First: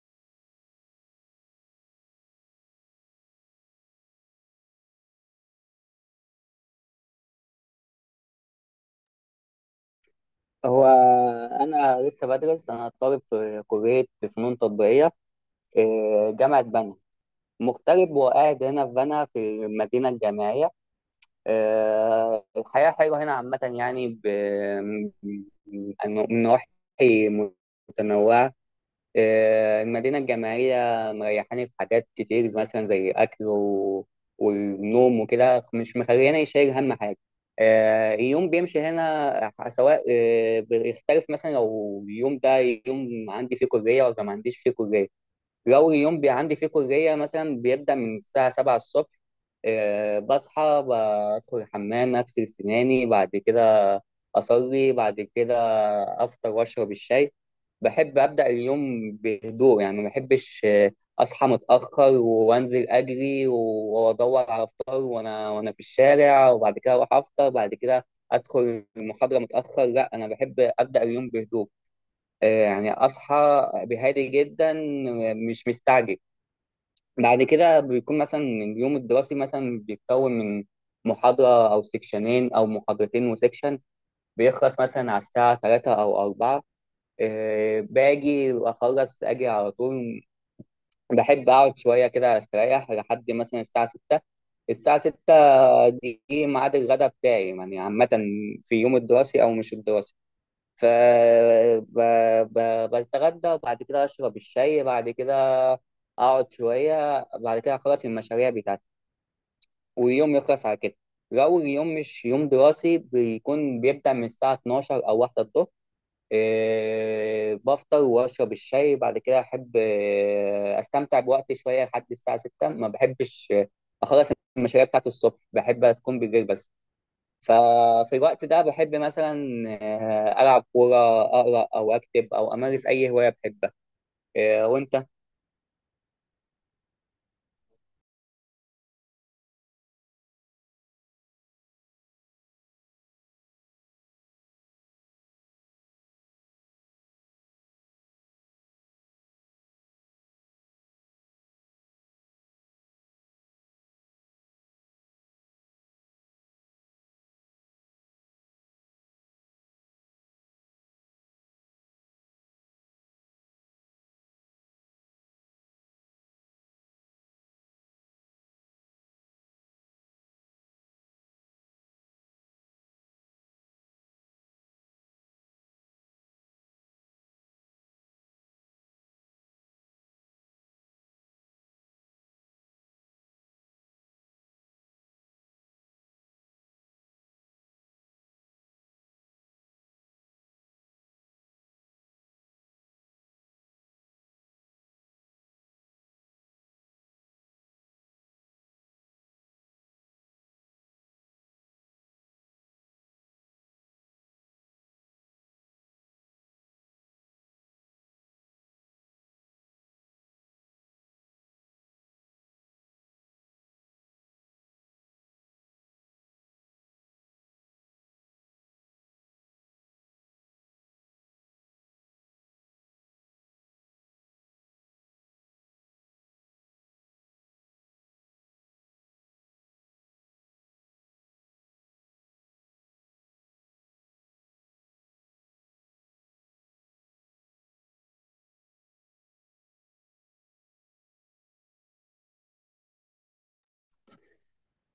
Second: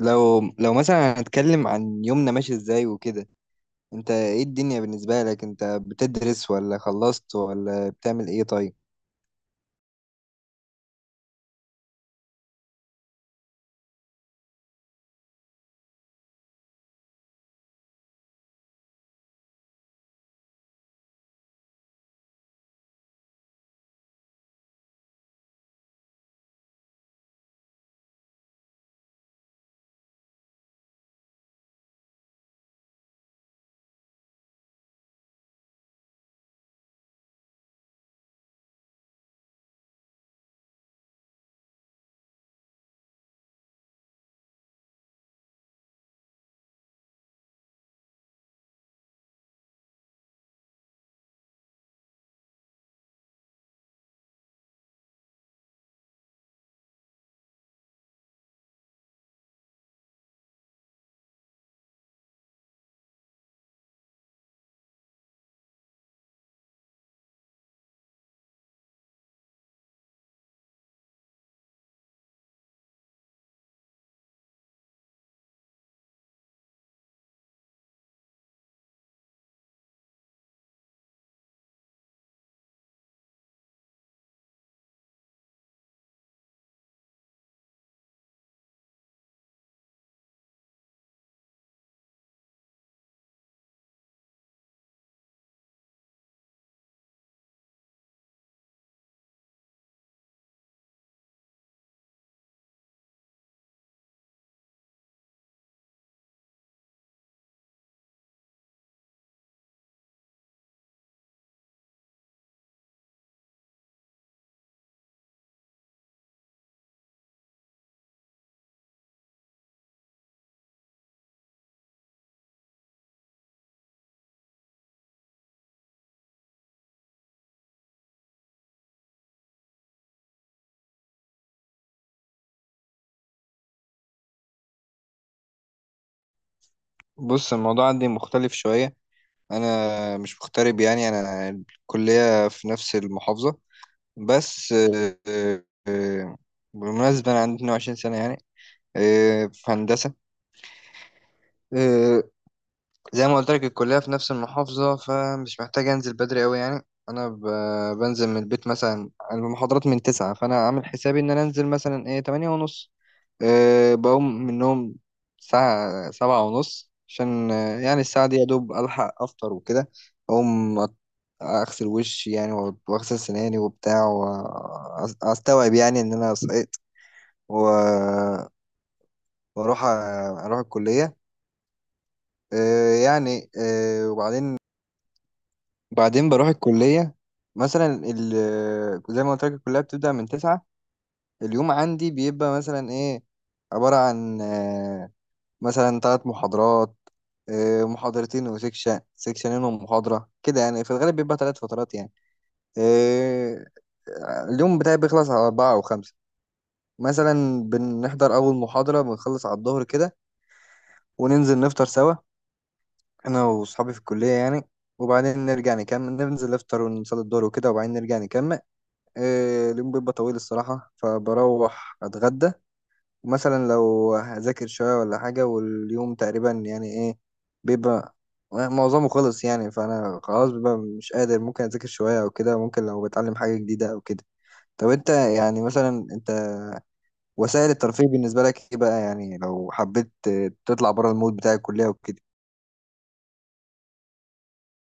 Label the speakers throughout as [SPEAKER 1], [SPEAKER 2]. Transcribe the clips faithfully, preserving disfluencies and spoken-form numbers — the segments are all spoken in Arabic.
[SPEAKER 1] لو لو مثلا هنتكلم عن يومنا ماشي ازاي وكده. انت ايه الدنيا بالنسبة لك؟ انت بتدرس ولا خلصت ولا بتعمل ايه طيب؟
[SPEAKER 2] هو أنا لسه بدرس. أنا طالب في كلية فنون تطبيقية في جامعة بنها، مغترب وقاعد هنا في بنها في المدينة الجامعية. آه، الحياة حلوة هنا عامة يعني ب- من من نواحي متنوعة. آه، المدينة الجامعية مريحاني في حاجات كتير، مثلا زي أكل و... والنوم وكده، مش مخليني شايل هم حاجة. آه، اليوم بيمشي هنا، آه، سواء، آه، بيختلف مثلا لو اليوم ده يوم عندي فيه كلية ولا ما عنديش فيه كلية. لو اليوم بي عندي فيه كلية مثلا، بيبدأ من الساعة سبعة الصبح. آه، بصحى بدخل الحمام، أغسل سناني، بعد كده أصلي، بعد كده أفطر وأشرب الشاي. بحب أبدأ اليوم بهدوء يعني، ما بحبش آه، أصحى متأخر وأنزل أجري و- وأدور على فطار وأنا وأنا في الشارع، وبعد كده أروح أفطر، بعد كده أدخل المحاضرة متأخر. لا، أنا بحب أبدأ اليوم بهدوء. آه، يعني اصحى بهادي جدا، مش مستعجل. بعد كده بيكون مثلا اليوم الدراسي مثلا بيتكون من محاضرة أو سكشنين أو محاضرتين وسكشن. بيخلص مثلا على الساعة تلاتة أو أربعة. آه، باجي أخلص أجي على طول. بحب أقعد شوية كده أستريح لحد مثلا الساعة ستة. الساعة ستة دي ميعاد الغداء بتاعي، يعني عامة في يوم الدراسي أو مش الدراسي. ف ب... ب... بتغدى، وبعد كده اشرب الشاي، بعد كده اقعد شويه، بعد كده اخلص المشاريع بتاعتي، ويوم يخلص على كده. لو اليوم مش يوم دراسي، بيكون بيبدأ من الساعه الثانية عشرة او واحدة الظهر. إيه، بفطر واشرب الشاي، بعد كده احب آه، استمتع بوقتي شويه لحد الساعه ستة. ما بحبش آه، اخلص المشاريع بتاعتي الصبح، بحب تكون بالليل بس. ففي الوقت ده بحب مثلا آه، ألعب كورة، أقرأ أو أكتب أو أمارس أي هواية بحبها. آه، وأنت؟
[SPEAKER 1] بص، الموضوع عندي مختلف شوية. انا مش مغترب، يعني انا الكلية في نفس المحافظة. بس آه، آه، بالمناسبة انا عندي اتنين وعشرين سنة يعني، آه، في هندسة. آه، زي ما قلت لك الكلية في نفس المحافظة، فمش محتاج أنزل بدري أوي يعني. أنا ب... بنزل من البيت مثلا، أنا المحاضرات من تسعة، فأنا عامل حسابي إن أنا أنزل مثلا إيه تمانية ونص. أه، بقوم من النوم ساعة سبعة ونص عشان آه، يعني الساعة دي يا دوب ألحق أفطر وكده. أقوم أت- أغسل وشي يعني، وأ- وأغسل سناني وبتاع، وأستوعب يعني إن أنا صحيت و- وأروح أ- أروح الكلية. آه، يعني آه، وبعدين بعدين بروح الكلية. مثلا ال زي ما قلت لك الكلية بتبدأ من تسعة. اليوم عندي بيبقى مثلا ايه، عبارة عن آه، مثلا ثلاث محاضرات، آه، محاضرتين وسكشن، سكشنين ومحاضرة كده يعني، في الغالب بيبقى ثلاث فترات يعني. آه، اليوم بتاعي بيخلص على أربعة أو خمسة. مثلا بنحضر أول محاضرة، بنخلص على الظهر كده وننزل نفطر سوا أنا وأصحابي في الكلية يعني، وبعدين نرجع نكمل ننزل نفطر ونصلي الظهر وكده، وبعدين نرجع نكمل. إيه، اليوم بيبقى طويل الصراحة، فبروح أتغدى مثلا، لو هذاكر شوية ولا حاجة. واليوم تقريبا يعني إيه، بيبقى معظمه خلص يعني، فأنا خلاص بيبقى مش قادر. ممكن أذاكر شوية أو كده، ممكن لو بتعلم حاجة جديدة أو كده. طب أنت يعني، مثلا أنت وسائل الترفيه بالنسبة لك إيه بقى يعني، لو حبيت تطلع بره المود بتاع الكلية وكده؟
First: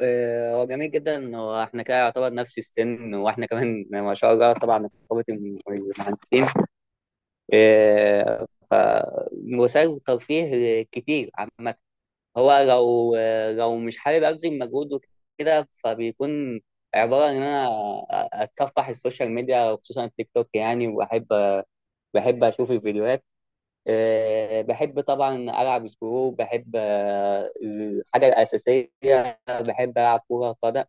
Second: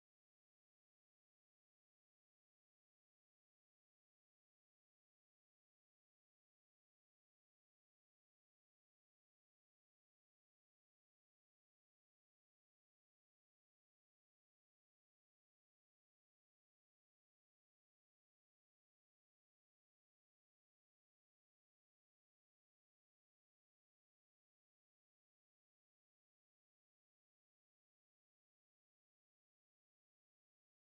[SPEAKER 2] آه، هو جميل جدا، واحنا كده يعتبر نفس السن، واحنا كمان ما شاء الله، طبعا رقابة المهندسين. آه، ف وسائل ترفيه كتير عامة. هو لو لو مش حابب أبذل مجهود وكده، فبيكون عبارة عن إن أنا أتصفح السوشيال ميديا، وخصوصا التيك توك يعني. وبحب بحب أشوف الفيديوهات. آه، بحب طبعا ألعب سكرو. بحب آه، الحاجة الأساسية بحب ألعب كورة قدم،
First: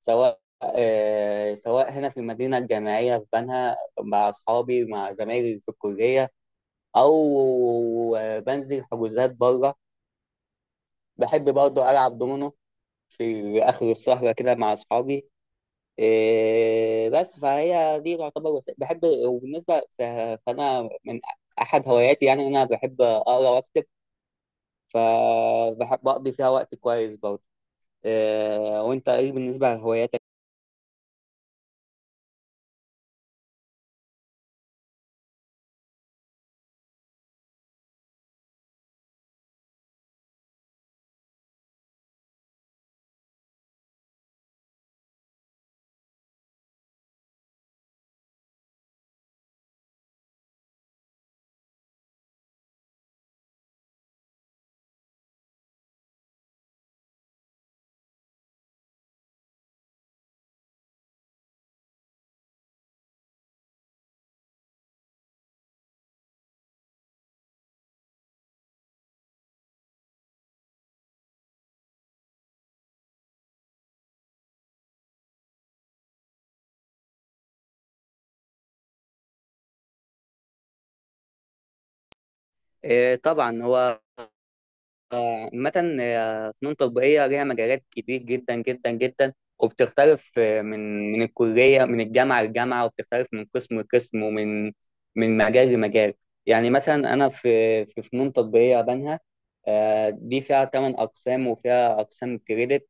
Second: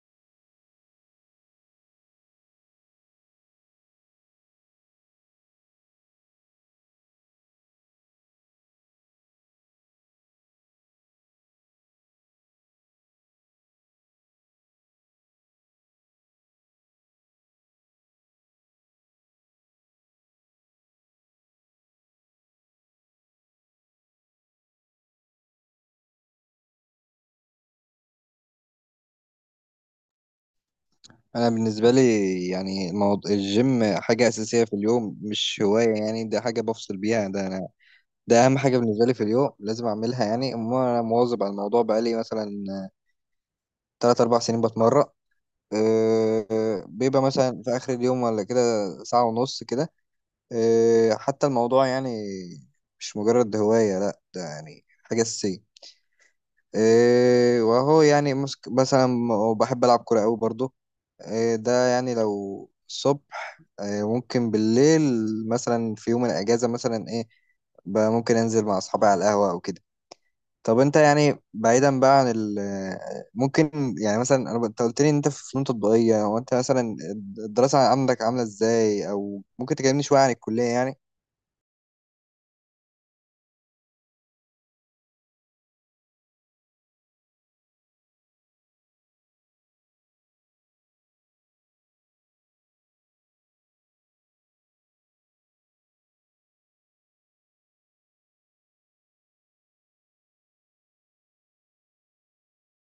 [SPEAKER 2] سواء آه، سواء هنا في المدينة الجامعية في بنها مع أصحابي، مع زمايلي في الكلية، أو آه، بنزل حجوزات بره. بحب برضه ألعب دومينو في آخر السهرة كده مع أصحابي. آه، بس فهي دي تعتبر وسيلة بحب، وبالنسبة ف- فأنا من أحد هواياتي يعني إن أنا بحب أقرأ وأكتب، فبقضي فيها وقت كويس برضه. آه، وانت ايه بالنسبة لهواياتك؟
[SPEAKER 1] أنا بالنسبة لي، يعني الموضوع الجيم حاجة أساسية في اليوم، مش هواية يعني. ده حاجة بفصل بيها، ده أنا. ده اهم حاجه بالنسبه لي في اليوم، لازم اعملها يعني. أما انا مواظب على الموضوع بقالي مثلا ثلاثة أربعة سنين بتمرن. أه، أه، بيبقى مثلا في اخر اليوم ولا كده، ساعه ونص كده. أه، حتى الموضوع يعني مش مجرد هوايه، لا ده يعني حاجه اساسيه. أه، وهو يعني مسك- مثلا بحب العب كوره قوي برضو. أه، ده يعني لو الصبح، أه، ممكن بالليل، مثلا في يوم الاجازه مثلا ايه بقى، ممكن انزل مع اصحابي على القهوه او كده. طب انت يعني، بعيدا بقى عن ال، ممكن يعني مثلا انا، انت قلت لي ان انت في فنون تطبيقية، هو انت مثلا الدراسة عندك عاملة ازاي، او ممكن تكلمني شوية عن الكلية يعني؟
[SPEAKER 2] آه، طبعا هو آه، عامة آه، فنون تطبيقية ليها مجالات كتير جدا جدا جدا، وبتختلف آه، من من الكلية، من الجامعة للجامعة، وبتختلف من قسم لقسم، ومن من مجال لمجال. يعني مثلا أنا في في فنون تطبيقية بنها. آه، دي فيها ثمان أقسام وفيها أقسام كريدت.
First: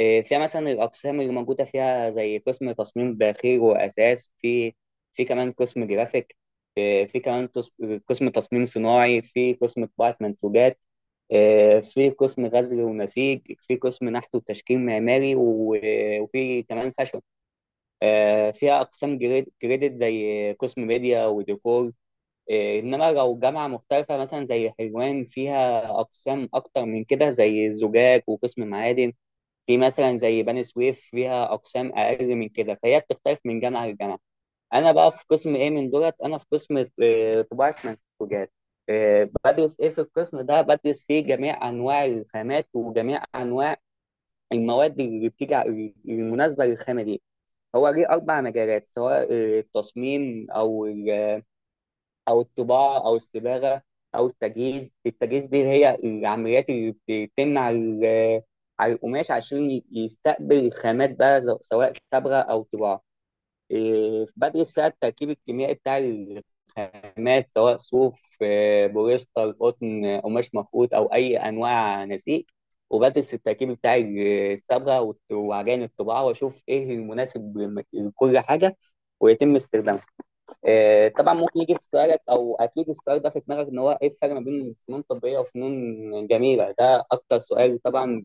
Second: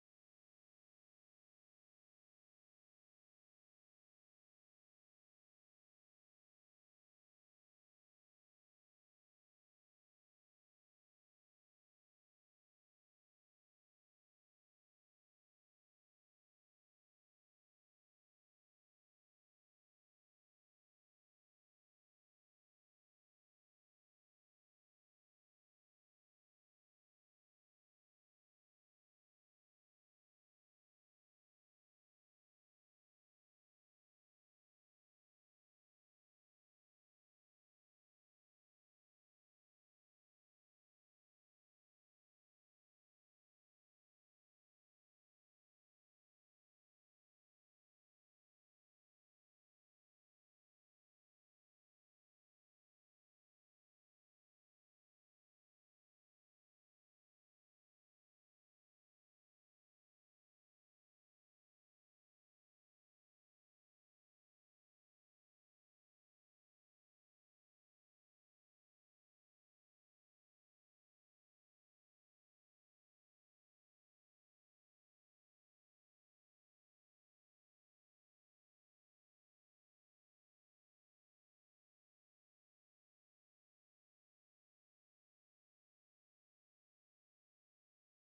[SPEAKER 2] إيه، فيها مثلا الأقسام اللي موجودة فيها زي قسم تصميم داخلي وأساس في في كمان قسم جرافيك. إيه، في كمان تص- قسم تصميم صناعي، في قسم طباعة منسوجات. إيه، في قسم غزل ونسيج، في قسم نحت وتشكيل معماري، و- وفي كمان فاشون. آه، فيها أقسام جريد- كريدت زي قسم ميديا وديكور. إيه، إنما لو جامعة مختلفة مثلا زي حلوان، فيها أقسام أكتر من كده زي الزجاج وقسم معادن. في مثلا زي بني سويف فيها اقسام اقل من كده، فهي بتختلف من جامعه لجامعه. انا بقى في قسم ايه من دولت؟ انا في قسم آه، طباعه منسوجات. آه، بدرس ايه في القسم ده؟ بدرس فيه جميع انواع الخامات، وجميع انواع المواد اللي بتيجي ع- المناسبه للخامه دي. هو ليه اربع مجالات، سواء آه، التصميم او ال- او الطباعه، او الصباغه، او التجهيز. التجهيز دي اللي هي العمليات اللي بتتم على ال- على القماش عشان ي- يستقبل الخامات بقى، ز- سواء صبغه او طباعه. إيه، بدرس فيها التركيب الكيميائي بتاع الخامات، سواء صوف، آه، بوليستر، قطن، قماش مفقود، او اي انواع نسيج. وبدرس التركيب بتاع الصبغه وعجائن الطباعه، واشوف ايه المناسب لكل حاجه ويتم استخدامها. آه، طبعا ممكن يجي في سؤالك، او اكيد السؤال ده في دماغك، ان هو ايه الفرق ما بين فنون تطبيقيه وفنون جميله؟ ده اكتر سؤال طبعا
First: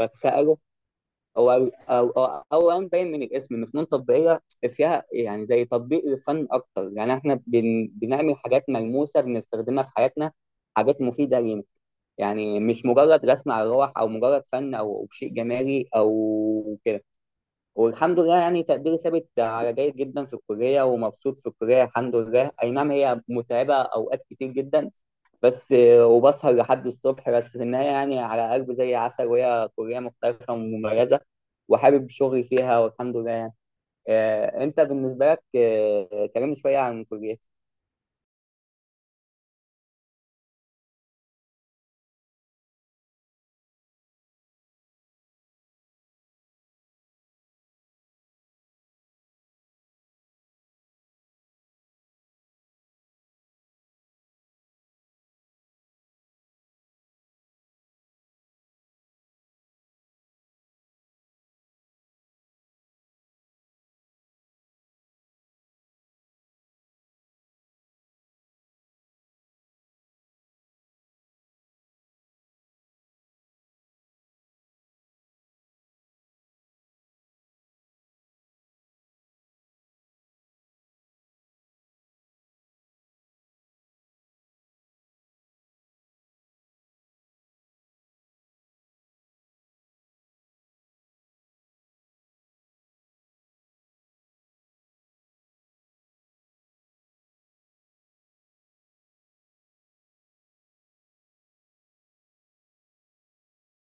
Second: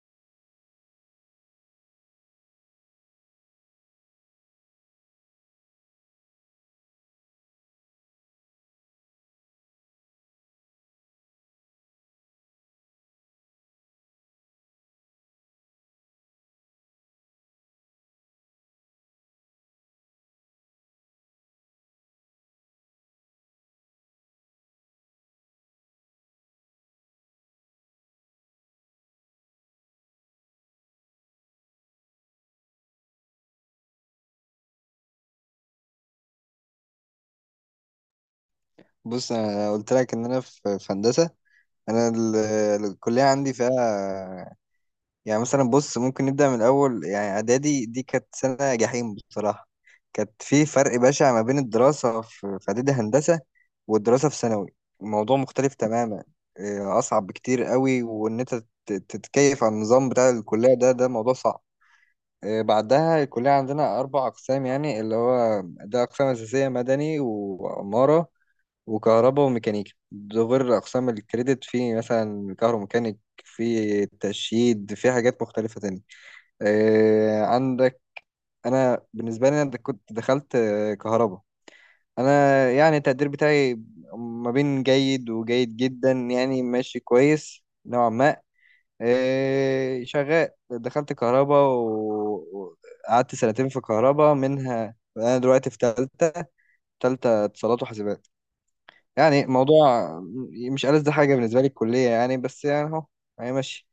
[SPEAKER 2] بتساله. هو او او اولا باين من الاسم ان فنون تطبيقيه فيها يعني زي تطبيق للفن اكتر. يعني احنا بن بنعمل حاجات ملموسه بنستخدمها في حياتنا، حاجات مفيده لينا، يعني مش مجرد رسم على الروح، او مجرد فن او شيء جمالي او كده. والحمد لله يعني تقديري ثابت على جيد جدا في الكلية، ومبسوط في الكلية الحمد لله. أي نعم، هي متعبة أوقات كتير جدا، بس وبسهر لحد الصبح، بس في النهاية يعني على قلب زي عسل، وهي كلية مختلفة ومميزة، وحابب شغلي فيها والحمد لله يعني. آه، أنت بالنسبة لك، آه، كلمني شوية عن الكلية.
[SPEAKER 1] بص انا قلت لك ان انا في في هندسة. انا ال- الكلية عندي فيها يعني مثلا، بص ممكن نبدأ من الأول يعني. إعدادي دي كانت سنة جحيم بصراحة، كانت في فرق بشع ما بين الدراسة في في إعدادي هندسة والدراسة في ثانوي. الموضوع مختلف تماما، آه، أصعب بكتير قوي. وإن أنت تت- تتكيف على النظام بتاع الكلية ده، ده موضوع صعب. آه، بعدها، الكلية عندنا أربع أقسام يعني، اللي هو ده أقسام أساسية: مدني وعمارة وكهرباء وميكانيكا. ده غير أقسام الكريدت، في مثلا كهروميكانيك، في تشييد، في حاجات مختلفة تانية. آه، عندك انا بالنسبه لي انا د- كنت دخلت آه، كهرباء. انا يعني التقدير بتاعي ما بين جيد وجيد جدا يعني، ماشي كويس نوعا ما. آه، شغال. دخلت كهرباء و- وقعدت سنتين في كهرباء، منها انا دلوقتي في تالتة. تالتة اتصالات وحاسبات. يعني موضوع مش ألذ حاجة بالنسبة لي الكلية يعني، بس يعني اهو، هي ماشي.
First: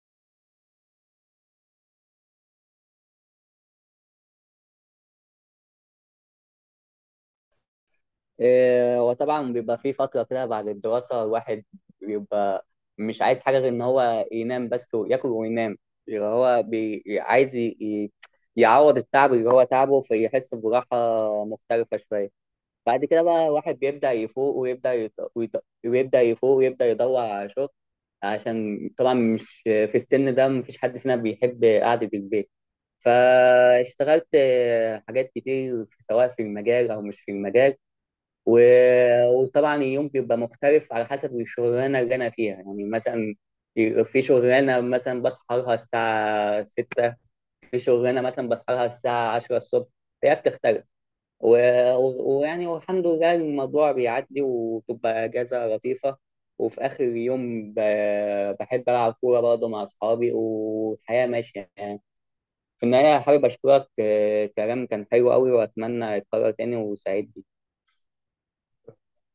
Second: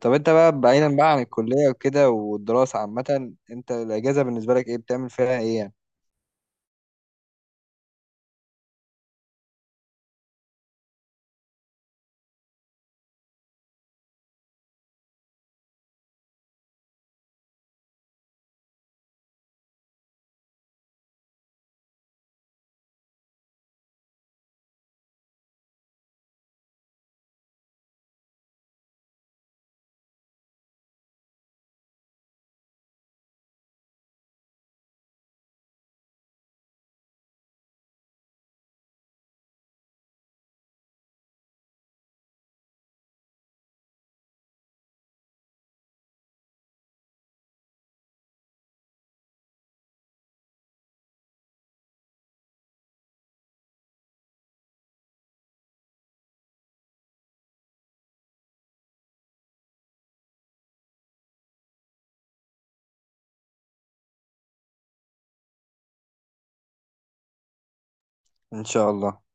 [SPEAKER 1] طب انت بقى، بعيدا بقى عن الكلية وكده والدراسة عامة، انت الأجازة بالنسبة لك ايه، بتعمل فيها ايه يعني؟
[SPEAKER 2] إيه، وطبعا بيبقى في فترة كده بعد الدراسة، الواحد بيبقى مش عايز حاجة غير إن هو ينام بس وياكل وينام، اللي هو بي... عايز ي... ي- يعوض التعب اللي هو تعبه، فيحس براحة مختلفة شوية. بعد كده بقى الواحد بيبدأ يفوق ويبدأ يط... ويط... ويبدأ يفوق ويبدأ يدور على شغل، عشان طبعا مش في السن ده مفيش حد فينا بيحب قعدة البيت. فاشتغلت آه، حاجات كتير، سواء في المجال أو مش في المجال. و- وطبعا اليوم بيبقى مختلف على حسب الشغلانه اللي انا فيها يعني. مثلا في شغلانه مثلا بصحى لها الساعه ستة، في شغلانه مثلا بصحى لها الساعه عشرة الصبح، هي بتختلف. و- و- ويعني والحمد لله الموضوع بيعدي، وتبقى اجازه لطيفه. وفي اخر اليوم ب- بحب العب كوره برضه مع اصحابي، والحياه ماشيه يعني. في النهايه حابب اشكرك، آه، كلام كان حلو قوي واتمنى يتكرر تاني، وسعيد.
[SPEAKER 1] ان شاء الله.